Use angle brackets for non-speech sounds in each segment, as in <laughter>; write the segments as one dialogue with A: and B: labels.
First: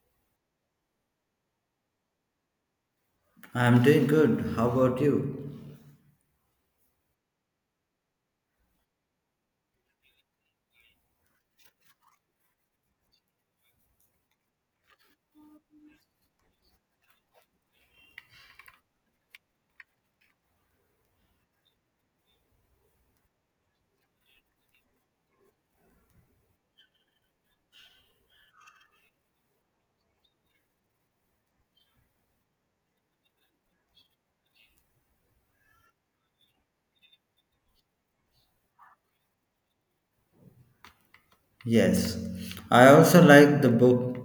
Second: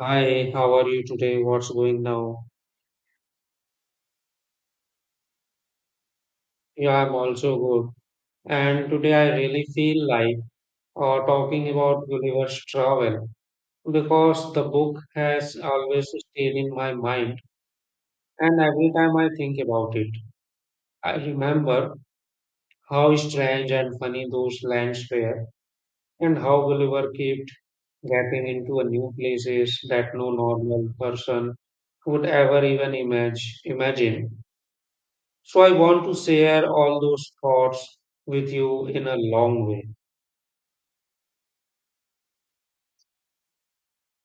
A: Hi, how are you today? What's going now?
B: I'm doing good. How about you?
A: Yeah, I'm also good. And today I really feel like talking about Gulliver's Travel because the book has always stayed in my mind, and every time I think about it, I remember how strange and funny those lands were, and how Gulliver kept getting into a new places that no normal person would ever even imagine. So I want to share all those thoughts with you in a long way.
B: Yes. I also like the book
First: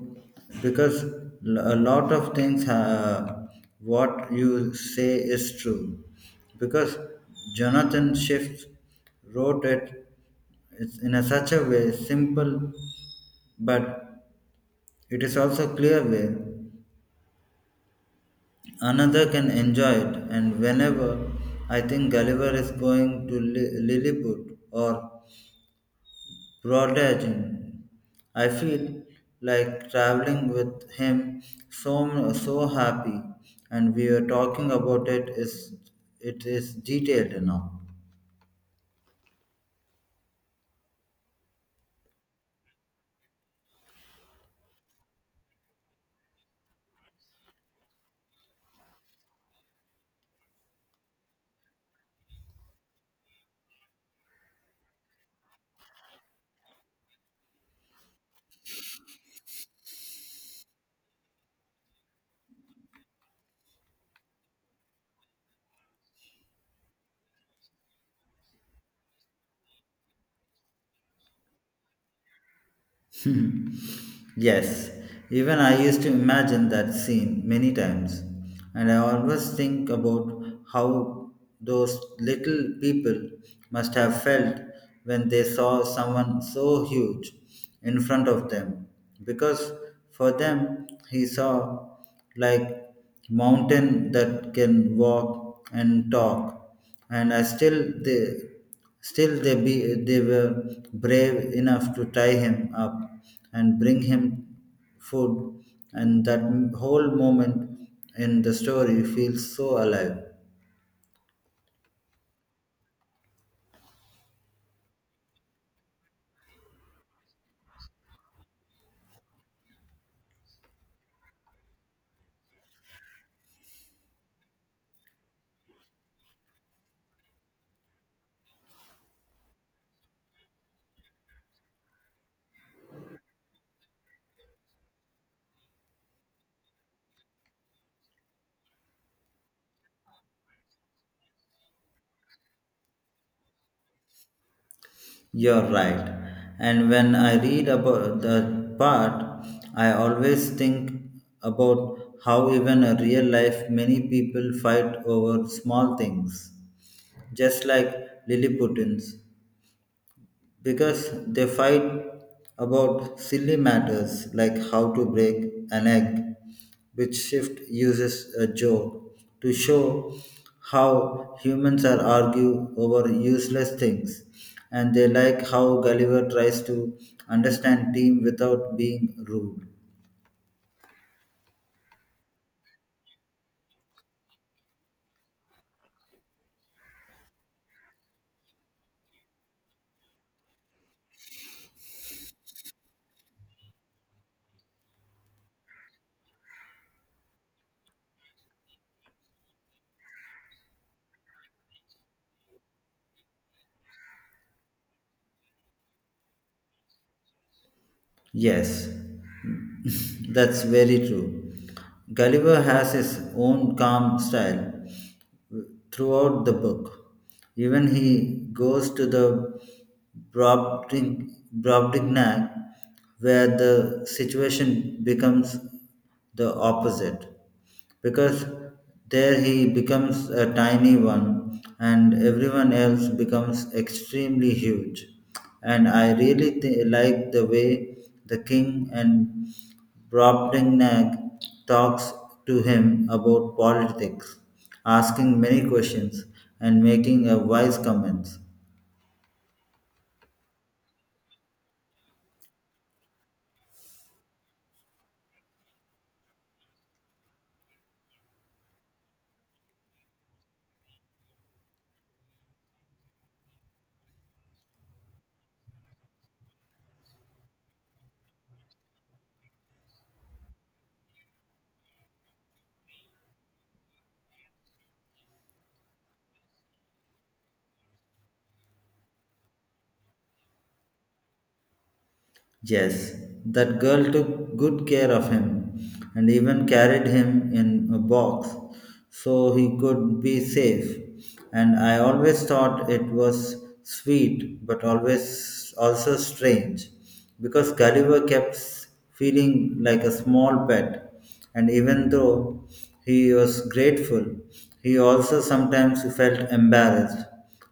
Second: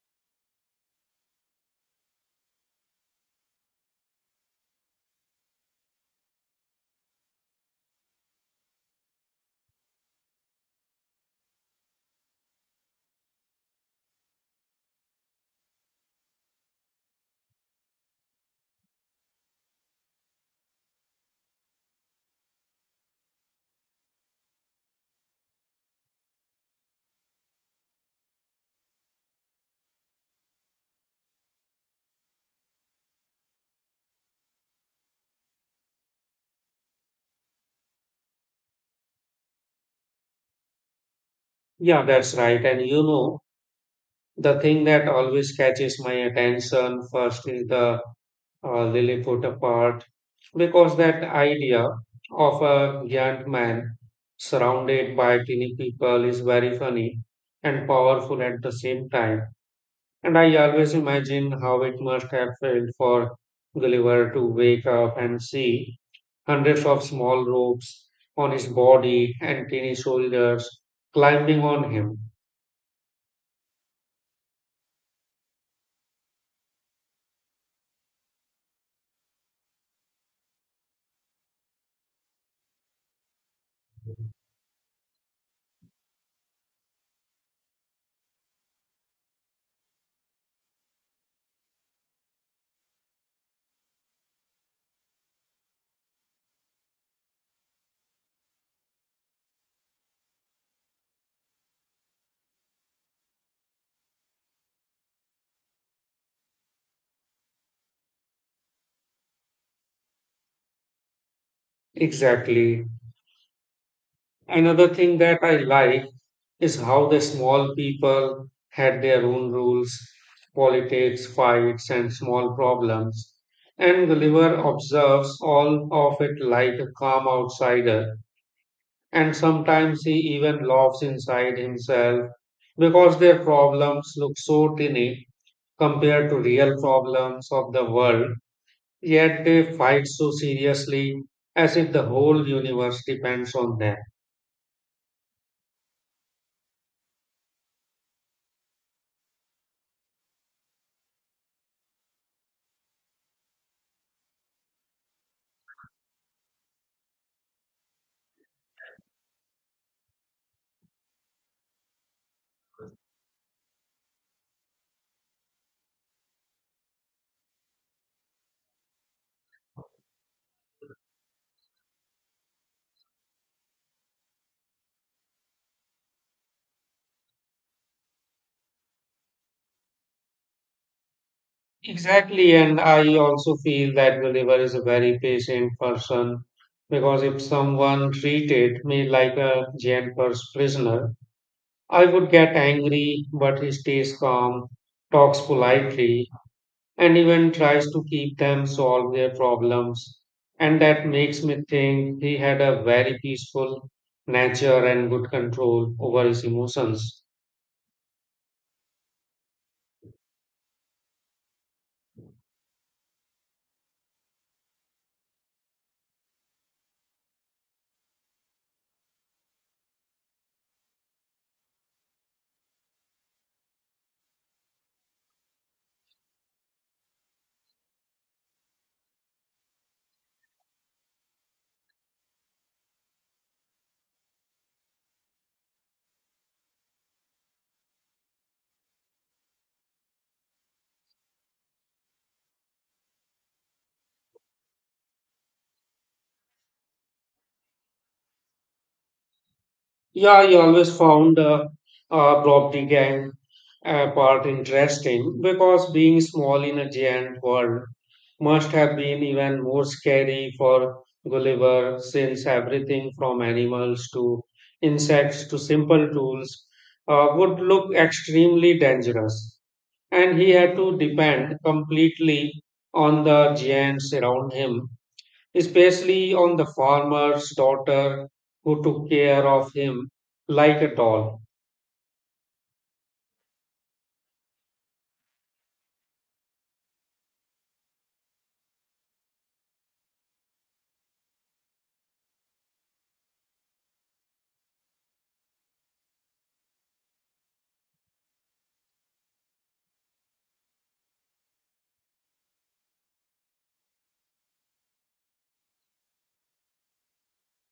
B: because a lot of things what you say is true. Because Jonathan Swift wrote it it's in a such a way simple but it is also clear way another can enjoy it. And whenever I think gulliver is going to lilliput or Rod Legend. I feel like traveling with him so happy and we are talking about it is detailed enough.
A: Yeah, that's right. And you know, the thing that always catches my attention first is the Lilliput part, because that idea of a giant man surrounded by teeny people is very funny and powerful at the same time. And I always imagine how it must have felt for Gulliver to wake up and see hundreds of small ropes on his body and tiny shoulders climbing on him.
B: <laughs> Yes, even I used to imagine that scene many times, and I always think about how those little people must have felt when they saw someone so huge in front of them, because for them he saw like mountain that can walk and talk, and I still there. Still, they, be, they were brave enough to tie him up and bring him food, and that whole moment in the story feels so alive.
A: Exactly. Another thing that I like is how the small people had their own rules, politics, fights, and small problems. And Gulliver observes all of it like a calm outsider. And sometimes he even laughs inside himself because their problems look so tiny compared to real problems of the world, yet they fight so seriously as if the whole universe depends on them.
B: You're right. And when I read about the part, I always think about how even in real life many people fight over small things just like Lilliputans because they fight about silly matters like how to break an egg, which Shift uses a joke to show how humans are argue over useless things, and they like how Gulliver tries to understand team without being rude.
A: Exactly, and I also feel that Gulliver is a very patient person because if someone treated me like a giant prisoner, I would get angry, but he stays calm, talks politely, and even tries to keep them solve their problems. And that makes me think he had a very peaceful nature and good control over his emotions.
B: Yes, <laughs> that's very true. Gulliver has his own calm style throughout the book. Even he goes to the Brobding- Brobdingnag, where the situation becomes the opposite, because there he becomes a tiny one, and everyone else becomes extremely huge. And I really like the way the king and Brobdingnag talks to him about politics, asking many questions and making a wise comments.
A: Yeah, I always found Blob the Gang part interesting because being small in a giant world must have been even more scary for Gulliver since everything from animals to insects to simple tools would look extremely dangerous. And he had to depend completely on the giants around him especially on the farmer's daughter who took care of him like a doll.
B: Yes, that girl took good care of him and even carried him in a box so he could be safe. And I always thought it was sweet but always also strange because Gulliver kept feeling like a small pet. And even though he was grateful, he also sometimes felt embarrassed.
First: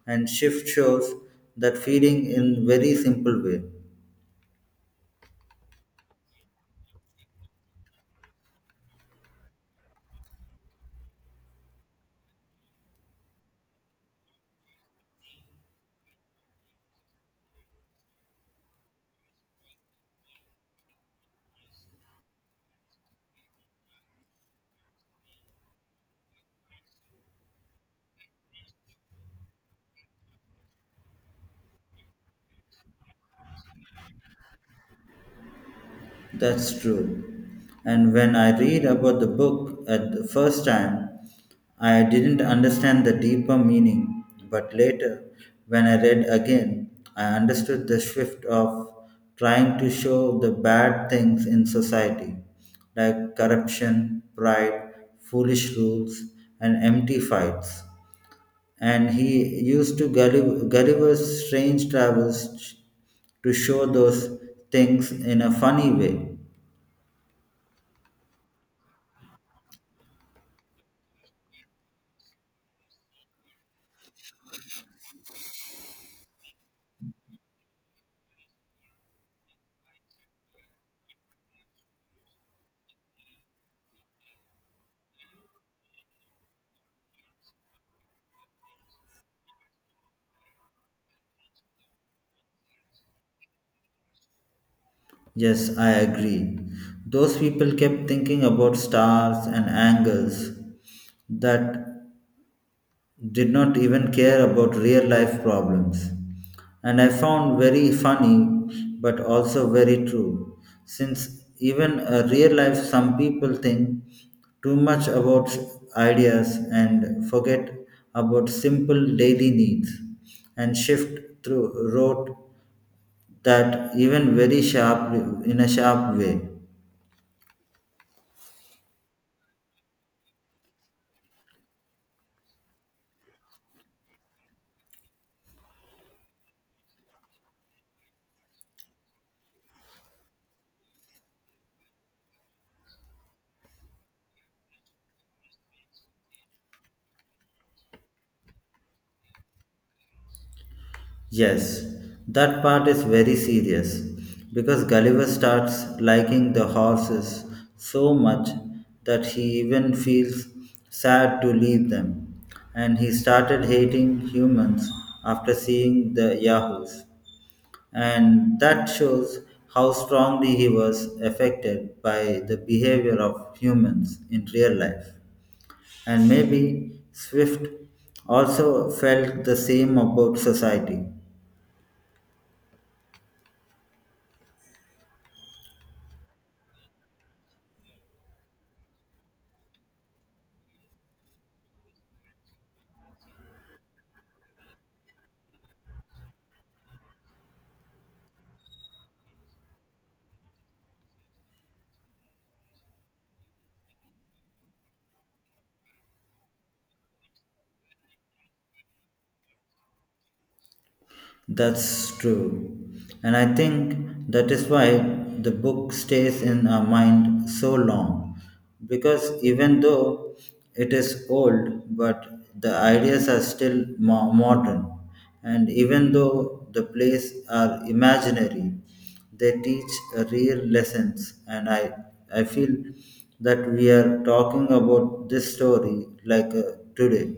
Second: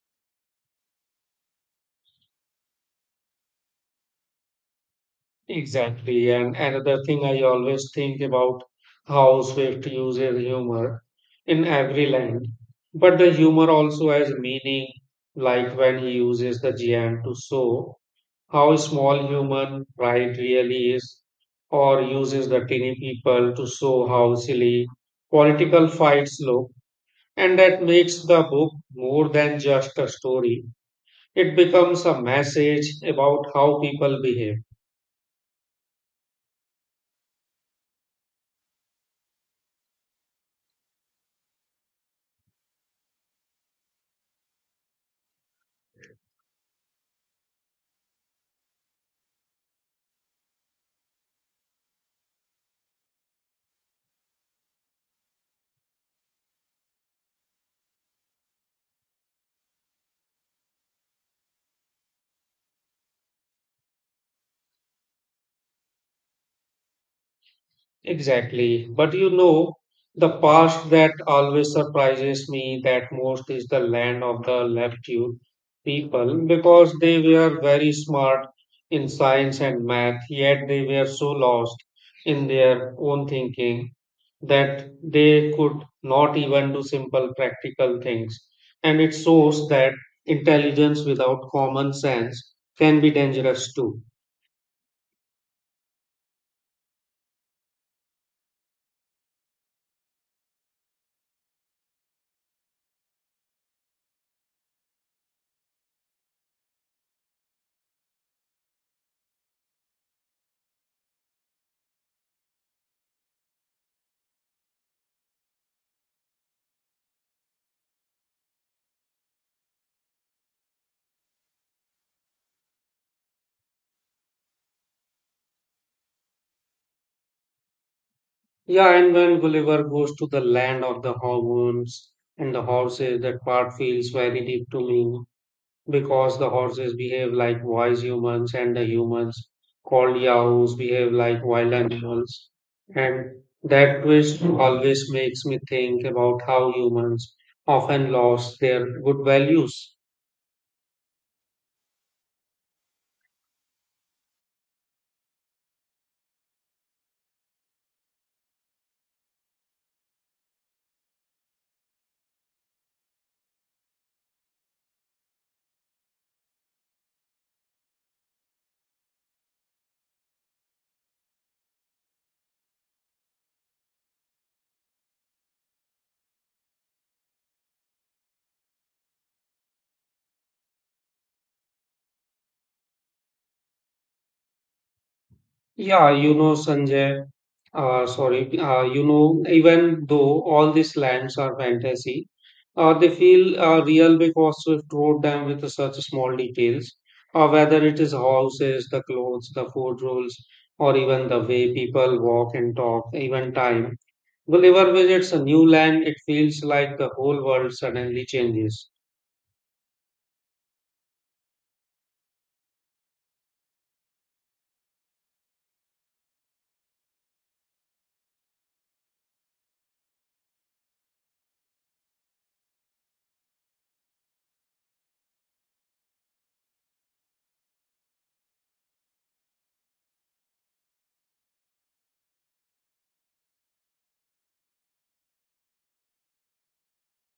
B: And Shift shows that feeling in very simple way.
A: Exactly. And another thing I always think about how Swift uses humor in every line. But the humor also has meaning, like when he uses the giant to show how small human pride really is, or uses the tiny people to show how silly political fights look. And that makes the book more than just a story. It becomes a message about how people behave.
B: That's true. And when I read about the book at the first time, I didn't understand the deeper meaning. But later, when I read again, I understood the shift of trying to show the bad things in society, like corruption, pride, foolish rules, and empty fights. And he used to Gulliver's strange travels to show those things in a funny way.
A: Exactly. But you know, the past that always surprises me that most is the land of the Leptune people because they were very smart in science and math, yet they were so lost in their own thinking that they could not even do simple practical things. And it shows that intelligence without common sense can be dangerous too.
B: Yes, I agree. Those people kept thinking about stars and angles that did not even care about real life problems. And I found very funny but also very true. Since even a real life some people think too much about ideas and forget about simple daily needs and shift through rote that even very sharp in a sharp way.
A: Yeah, and when Gulliver goes to the land of the hormones and the horses, that part feels very deep to me because the horses behave like wise humans and the humans called yahoos behave like wild animals. And that twist always makes me think about how humans often lost their good values.
B: Yes, that part is very serious because Gulliver starts liking the horses so much that he even feels sad to leave them, and he started hating humans after seeing the Yahoos. And that shows how strongly he was affected by the behavior of humans in real life. And maybe Swift also felt the same about society.
A: Yeah, you know, Sanjay, you know, even though all these lands are fantasy, they feel real because Swift wrote them with such small details, whether it is houses, the clothes, the food rules, or even the way people walk and talk, even time. Whenever visits a new land, it feels like the whole world suddenly changes.
B: That's true. And I think that is why the book stays in our mind so long. Because even though it is old, but the ideas are still modern. And even though the plays are imaginary, they teach a real lessons. And I feel that we are talking about this story like today.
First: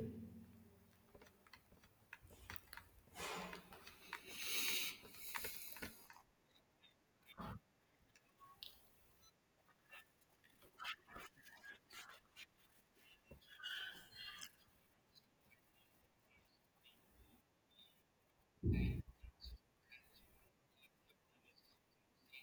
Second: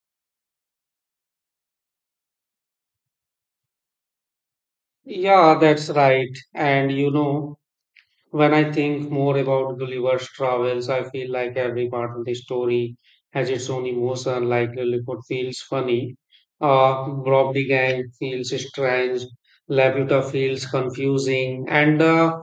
A: Yeah, that's right. And you know, when I think more about Gulliver's travels, I feel like every part of the story has its own emotion. Like Lilliput feels funny, Bob the Gang feels strange, Laputa feels confusing, and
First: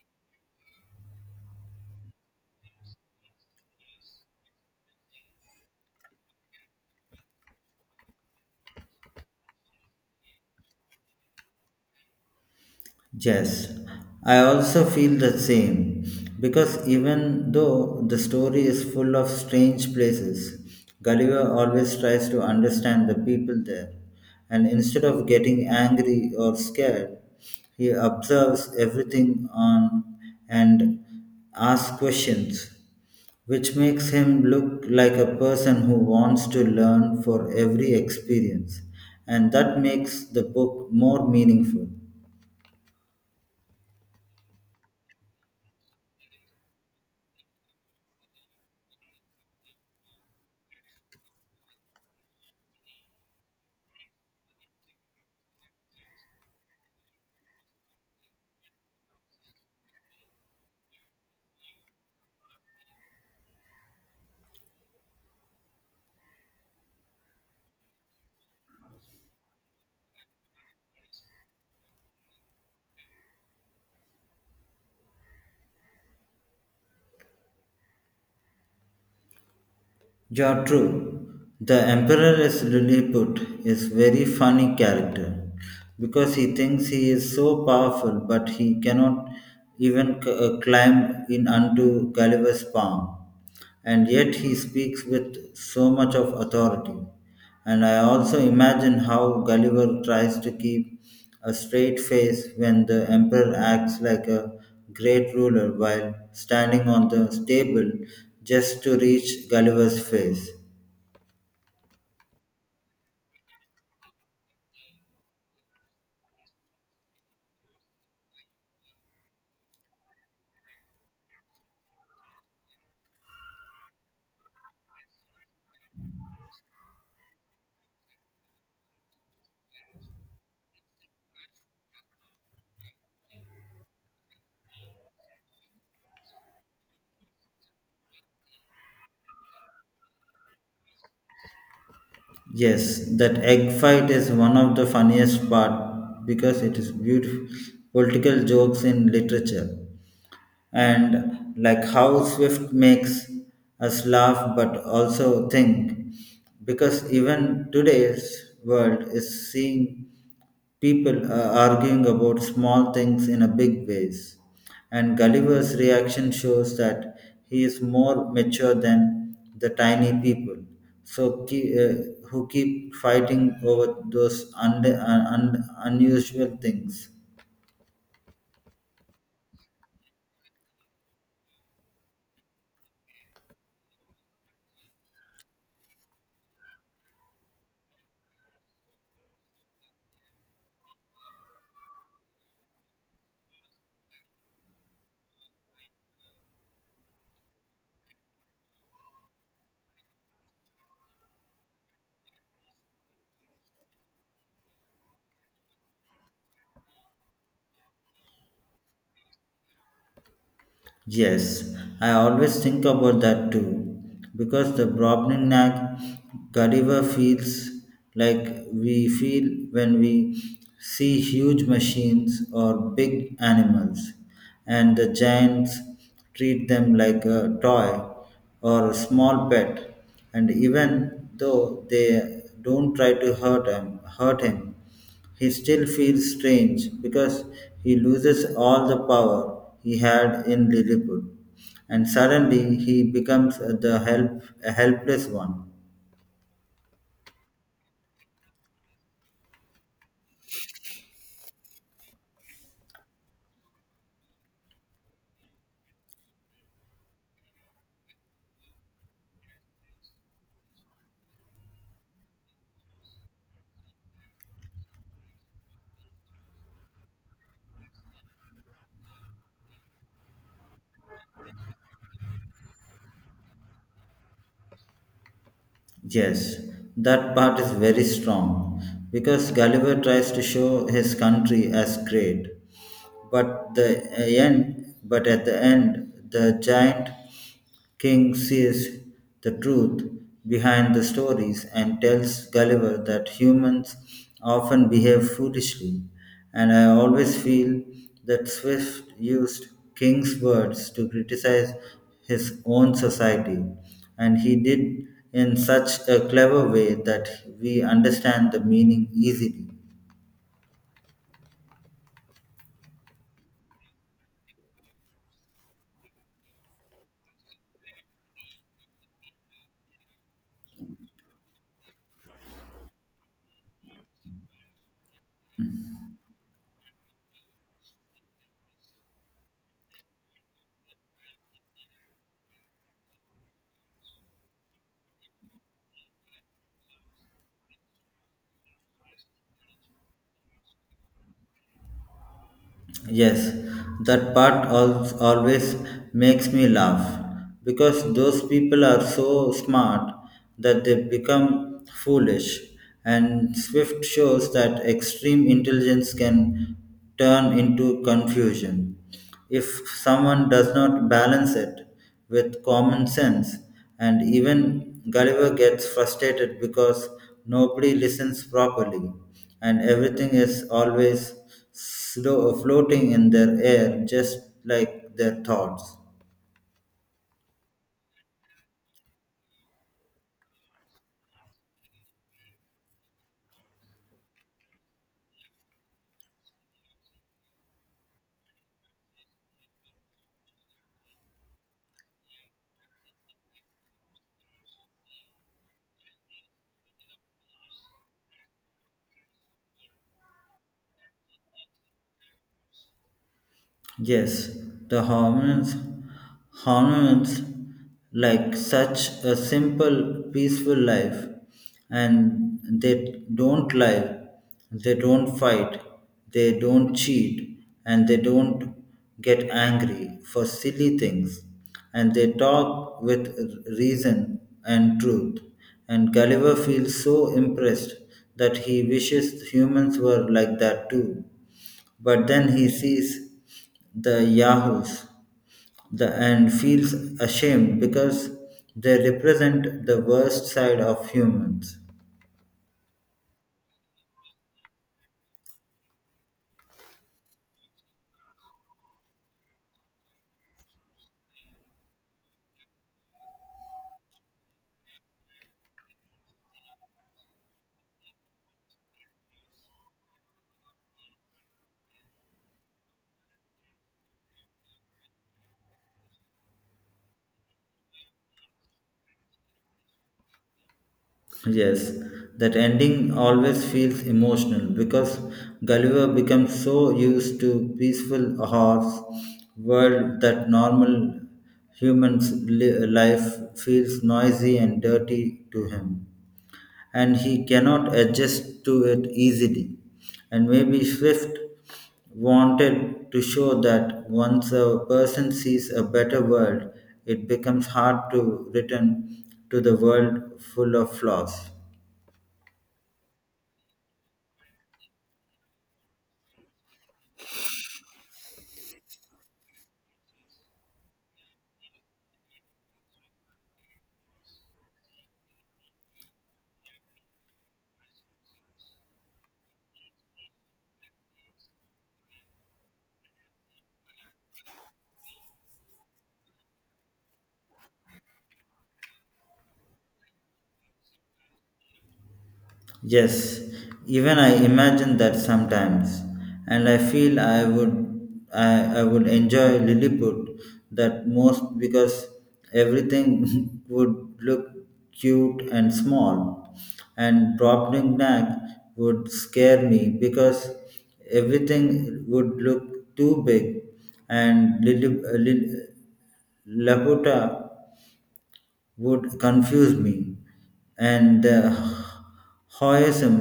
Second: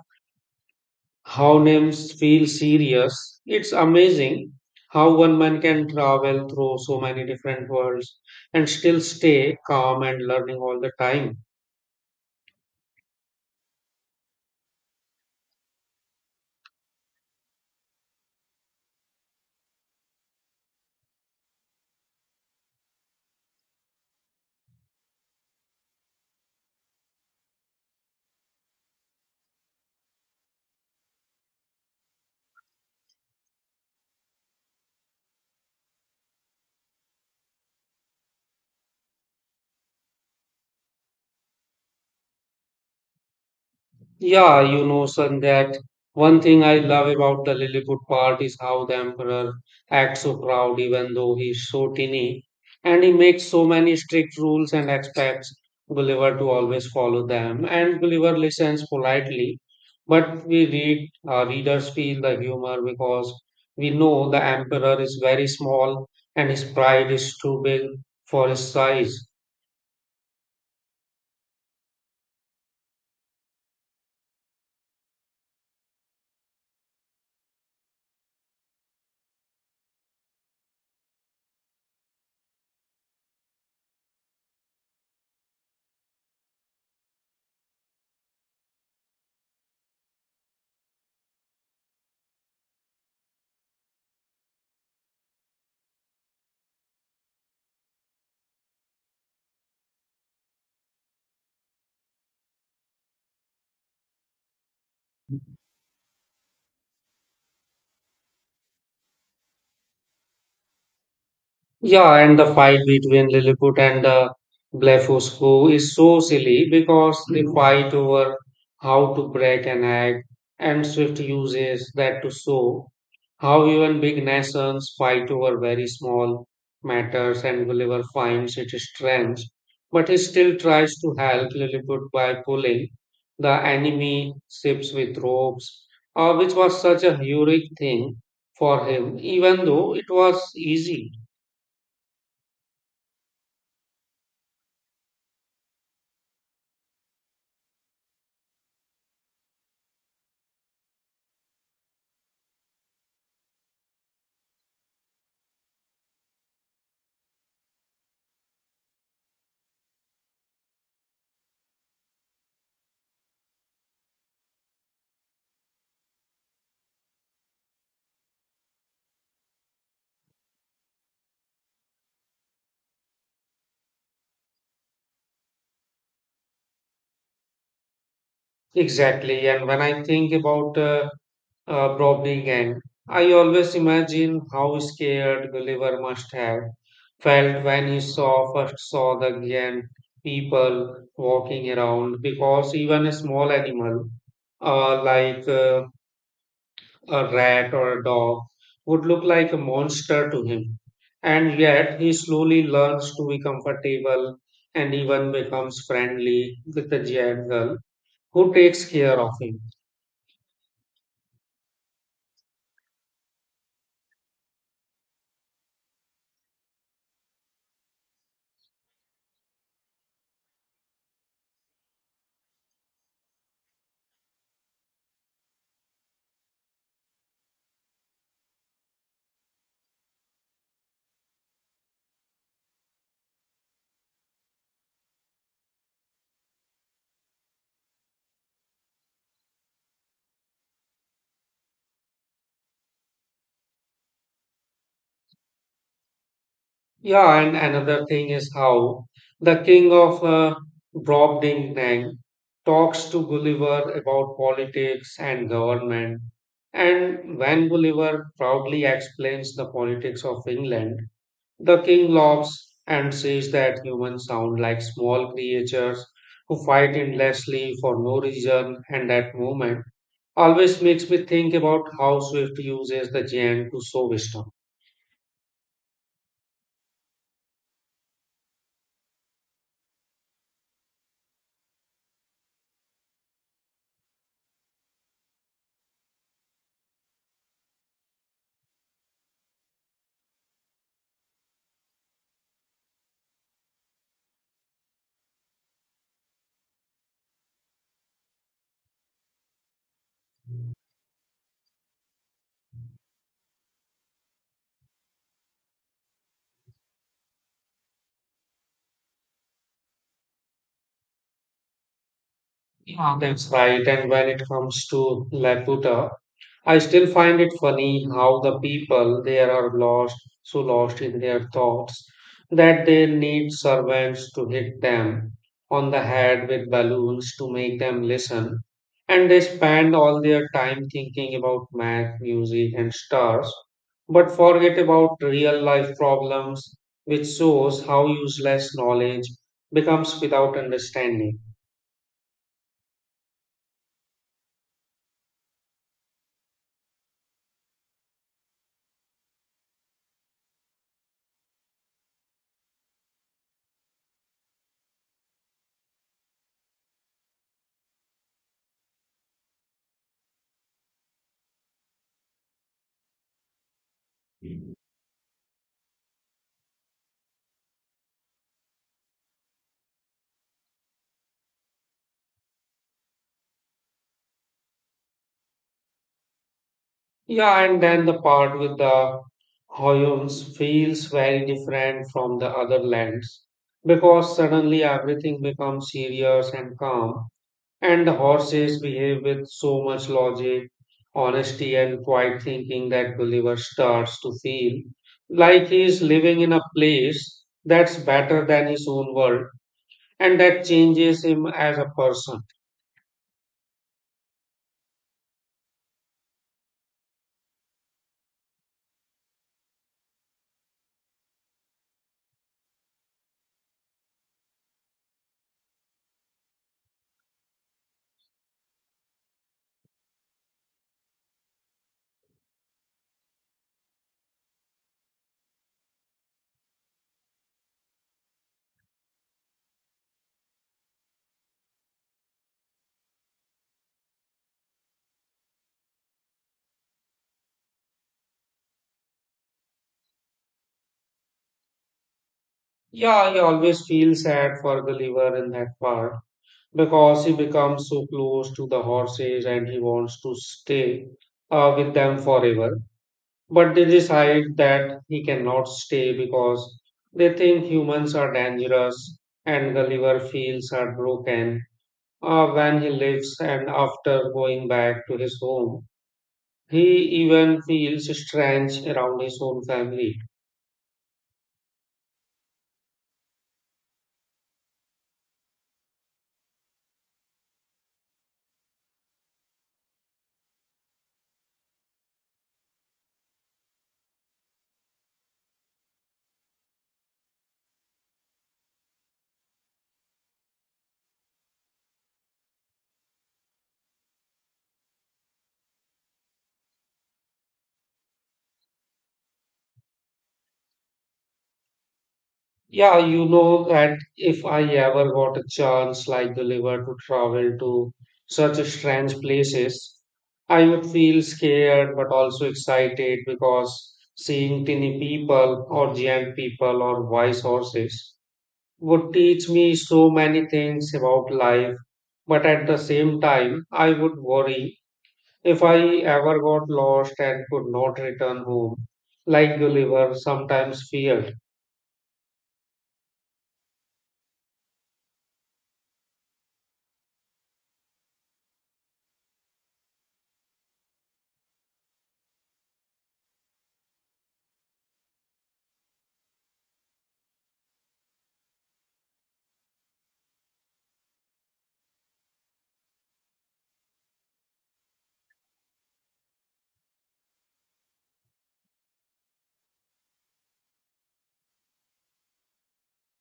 A: How Names feel serious. It's amazing how one man can travel through so many different worlds and still stay calm and learning all the time.
B: Yes, I also feel the same because even though the story is full of strange places, Gulliver always tries to understand the people there, and instead of getting angry or scared, he observes everything on and asks questions, which makes him look like a person who wants to learn for every experience, and that makes the book more meaningful.
A: Yeah, you know, son, that one thing I love about the Lilliput part is how the emperor acts so proud, even though he's so teeny, and he makes so many strict rules and expects Gulliver to always follow them. And Gulliver listens politely, but we readers feel the humor because we know the emperor is very small and his pride is too big for his size.
B: You are true. The Emperor is Lilliput is very funny character because he thinks he is so powerful but he cannot even climb in unto Gulliver's palm and yet he speaks with so much of authority. And I also imagine how Gulliver tries to keep a straight face when the emperor acts like a great ruler while standing on the table just to reach Gulliver's face.
A: Yeah, and the fight between Lilliput and Blefuscu is so silly because they fight over how to break an egg, and Swift uses that to show how even big nations fight over very small matters, and Gulliver finds it strange, but he still tries to help Lilliput by pulling the enemy ships with ropes, which was such a heroic thing for him, even though it was easy.
B: Yes, that egg fight is one of the funniest part because it is beautiful political jokes in literature and like how Swift makes us laugh but also think because even today's world is seeing people arguing about small things in a big ways and gulliver's reaction shows that he is more mature than the tiny people so keep, who keep fighting over those unusual things.
A: Exactly. And when I think about Brobdingnag, I always imagine how scared Gulliver must have felt when he saw first saw the giant people walking around because even a small animal like a rat or a dog would look like a monster to him. And yet he slowly learns to be comfortable and even becomes friendly with the giant girl who takes care of him.
B: Yes, I always think about that too, because the Brobningnak Godiva feels like we feel when we see huge machines or big animals, and the giants treat them like a toy or a small pet, and even though they don't try to hurt him he still feels strange because he loses all the power he had in Lilliput, and suddenly he becomes the help, a helpless one.
A: Yeah, and another thing is how the king of Brobdingnag talks to Gulliver about politics and government. And when Gulliver proudly explains the politics of England, the king laughs and says that humans sound like small creatures who fight endlessly for no reason. And that moment always makes me think about how Swift uses the giant to show wisdom.
B: Yes, that part is very strong because Gulliver tries to show his country as great, but but at the end, the giant King sees the truth behind the stories and tells Gulliver that humans often behave foolishly, and I always feel that Swift used King's words to criticize his own society, and he did in such a clever way that we understand the meaning easily.
A: Yeah, that's right. And when it comes to Laputa, I still find it funny how the people there are lost, so lost in their thoughts that they need servants to hit them on the head with balloons to make them listen. And they spend all their time thinking about math, music, and stars, but forget about real life problems, which shows how useless knowledge becomes without understanding.
B: Yes, that part always makes me laugh because those people are so smart that they become foolish. And Swift shows that extreme intelligence can turn into confusion. If someone does not balance it with common sense, and even Gulliver gets frustrated because nobody listens properly, and everything is always slow, floating in their air, just like their thoughts.
A: Yeah, and then the part with the Hoyons feels very different from the other lands because suddenly everything becomes serious and calm, and the horses behave with so much logic, honesty, and quiet thinking that Gulliver starts to feel like he is living in a place that's better than his own world and that changes him as a person.
B: Yes, the hormones, hormones like such a simple, peaceful life, and they don't lie, they don't fight, they don't cheat, and they don't get angry for silly things, and they talk with reason and truth. And Gulliver feels so impressed that he wishes humans were like that too. But then he sees the yahoos and feels ashamed because they represent the worst side of humans.
A: Yeah, I always feel sad for Gulliver in that part because he becomes so close to the horses and he wants to stay with them forever. But they decide that he cannot stay because they think humans are dangerous and Gulliver feels heartbroken when he leaves and after going back to his home. He even feels strange around his own family.
B: Yes, that ending always feels emotional because Gulliver becomes so used to peaceful horse world that normal humans life feels noisy and dirty to him. And he cannot adjust to it easily. And maybe Swift wanted to show that once a person sees a better world, it becomes hard to return to the world full of flaws.
A: Yeah, you know, and if I ever got a chance like the liver to travel to such strange places, I would feel scared but also excited because seeing tiny people or giant people or wise horses would teach me so many things about life. But at the same time, I would worry if I ever got lost and could not return home, like the liver sometimes feared.
B: Yes, even I imagine that sometimes, and I feel I would enjoy Lilliput that most because everything <laughs> would look cute and small, and dropping Nag would scare me because everything would look too big, and Lilliput. Laputa would confuse me, and the Taoism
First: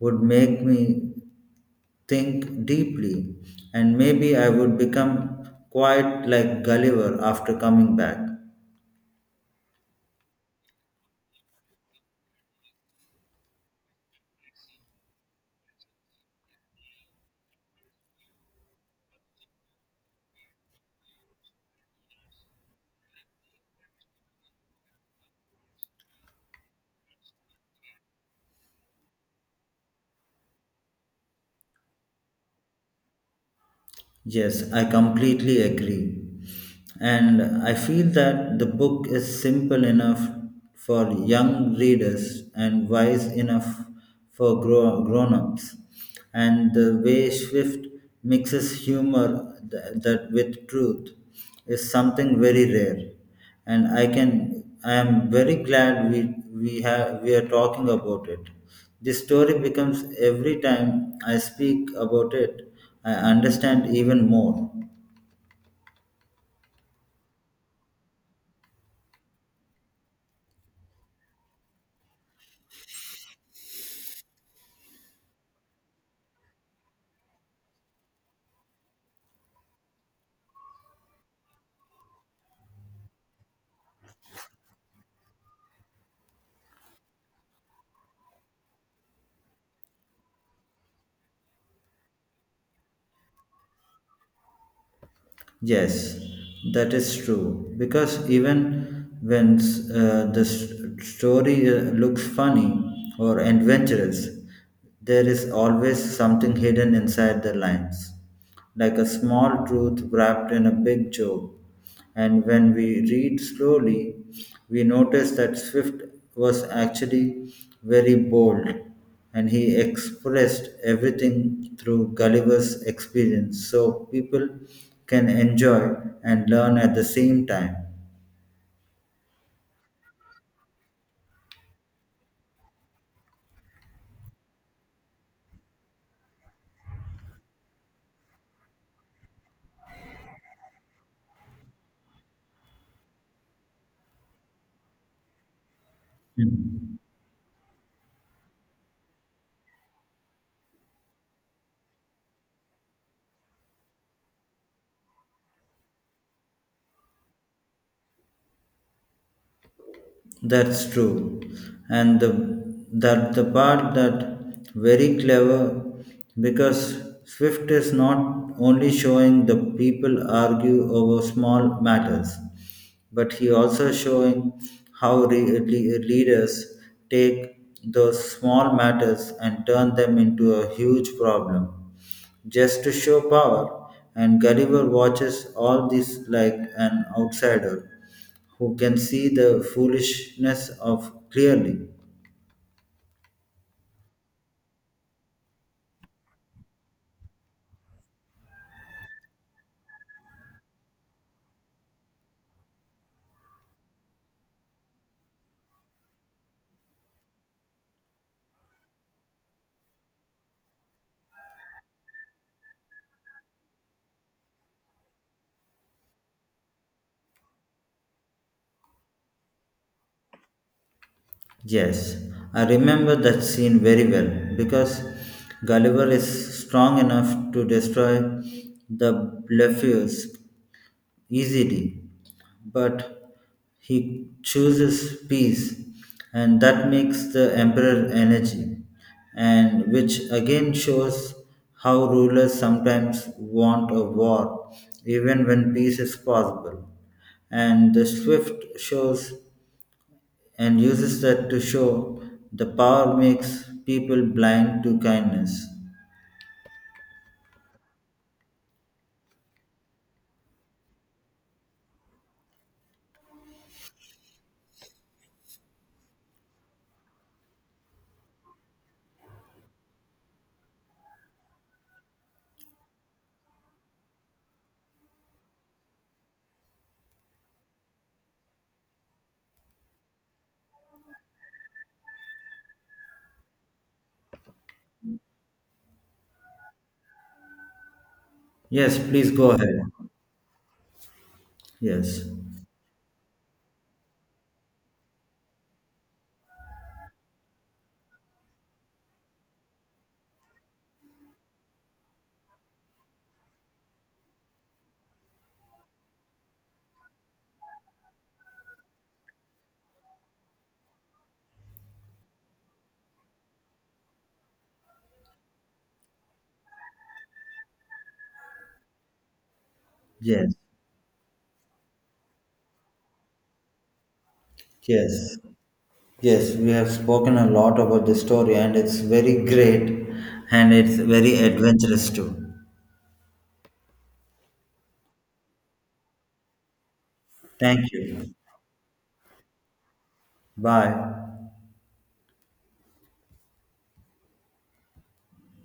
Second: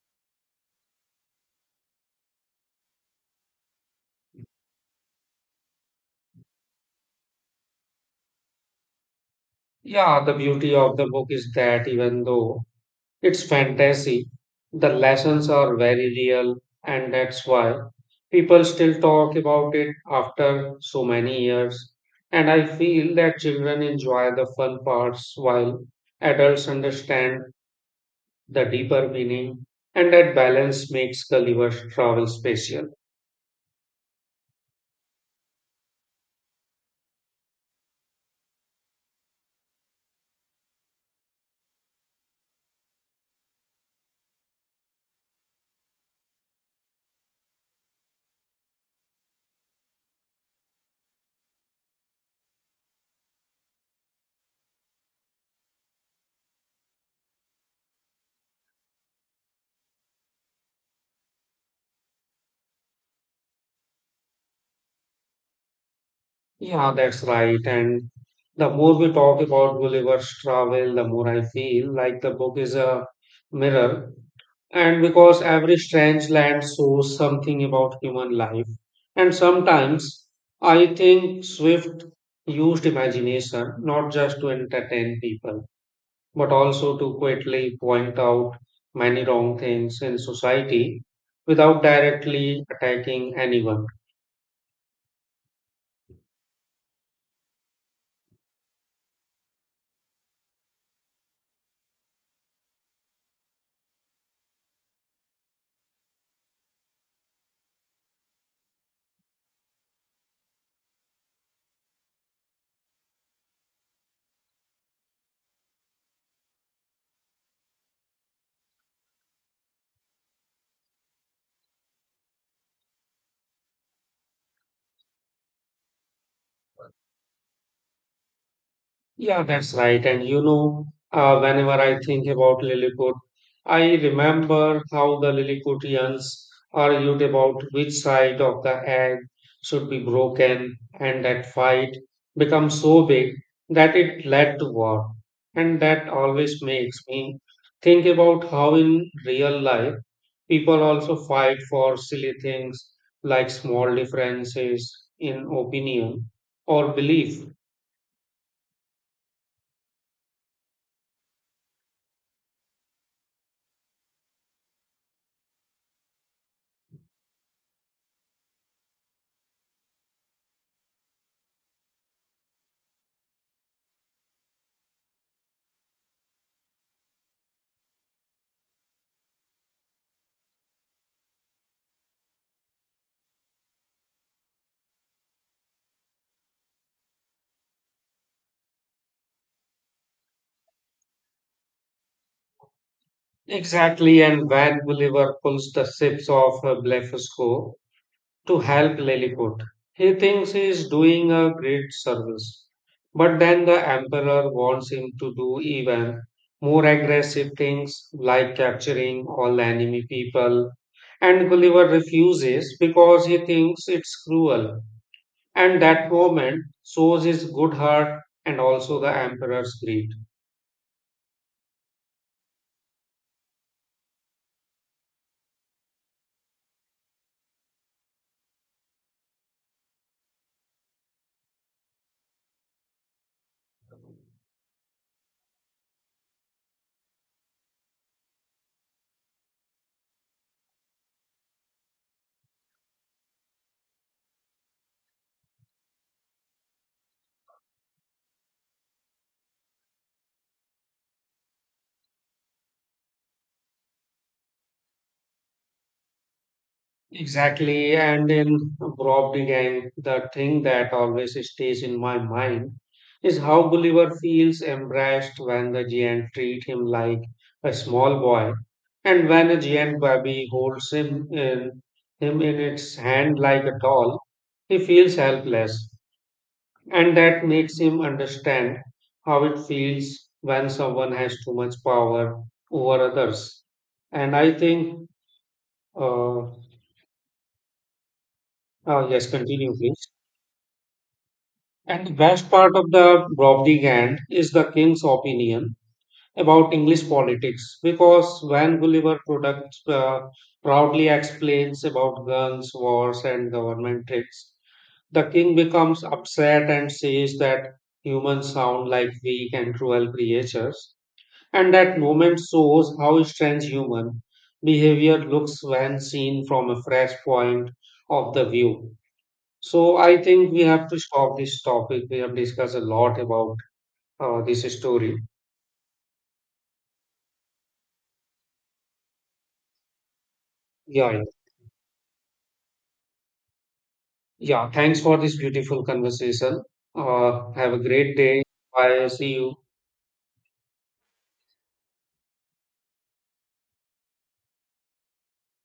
B: would make me think deeply, and maybe I would become quite like Gulliver after coming back.
A: Yeah, the beauty of the book is that even though it's fantasy, the lessons are very real, and that's why people still talk about it after so many years. And I feel that children enjoy the fun parts while adults understand the deeper meaning, and that balance makes Gulliver's Travel special.
B: Yes, I completely agree. And I feel that the book is simple enough for young readers and wise enough for grown-ups. And the way Swift mixes humor that with truth is something very rare and I am very glad we are talking about it. This story becomes every time I speak about it, I understand even more.
A: Yeah, that's right. And the more we talk about Gulliver's Travel, the more I feel like the book is a mirror. And because every strange land shows something about human life. And sometimes I think Swift used imagination not just to entertain people, but also to quickly point out many wrong things in society without directly attacking anyone.
B: Yes, that is true. Because even when story looks funny or adventurous, there is always something hidden inside the lines, like a small truth wrapped in a big joke. And when we read slowly, we notice that Swift was actually very bold and he expressed everything through Gulliver's experience so people can enjoy and learn at the same time.
A: Yeah, that's right. And you know, whenever I think about Lilliput, I remember how the Lilliputians argued about which side of the egg should be broken, and that fight became so big that it led to war. And that always makes
B: Mhm.
A: me think about how in real life people also fight for silly things like small differences in opinion or belief.
B: That's true. And the part that very clever because Swift is not only showing the people argue over small matters, but he also showing how leaders take those small matters and turn them into a huge problem just to show power. And Gulliver watches all this like an outsider who can see the foolishness of clearly.
A: Exactly, and Van Gulliver pulls the ships off Blefusco to help Lilliput. He thinks he is doing a great service, but then the Emperor wants him to do even more aggressive things like capturing all enemy people. And Gulliver refuses because he thinks it's cruel, and that moment shows his good heart and also the Emperor's greed.
B: Yes, I remember that scene very well because Gulliver is strong enough to destroy the Blefusc easily, but he chooses peace, and that makes the emperor energy, and which again shows how rulers sometimes want a war, even when peace is possible. And the swift shows and uses that to show the power makes people blind to kindness.
A: Exactly, and in Brobdingang, the thing that always stays in my mind is how Gulliver feels embraced when the giant treat him like a small boy, and when a giant baby holds him in its hand like a doll, he feels helpless, and that makes him understand how it feels when someone has too much power over others. And I think, uh,
B: Yes,
A: yes,
B: please go
A: continue,
B: ahead.
A: please. And the
B: Yes,
A: best part of the Brobdignant is the king's opinion about English politics, because when Gulliver proudly explains about guns, wars, and government tricks, the king becomes upset and says that humans sound like weak and cruel creatures, and that moment shows how strange human behavior looks when seen from a fresh point of the view. So I think
B: yes,
A: we have to stop this topic. We have discussed a lot about this story.
B: yes. Yes, we have spoken a lot about this story, and it's very great and it's
A: Yeah, yeah.
B: very adventurous too.
A: Yeah, thanks for this beautiful conversation. Have a
B: Thank
A: great
B: you.
A: day. Bye. See you.
B: Bye.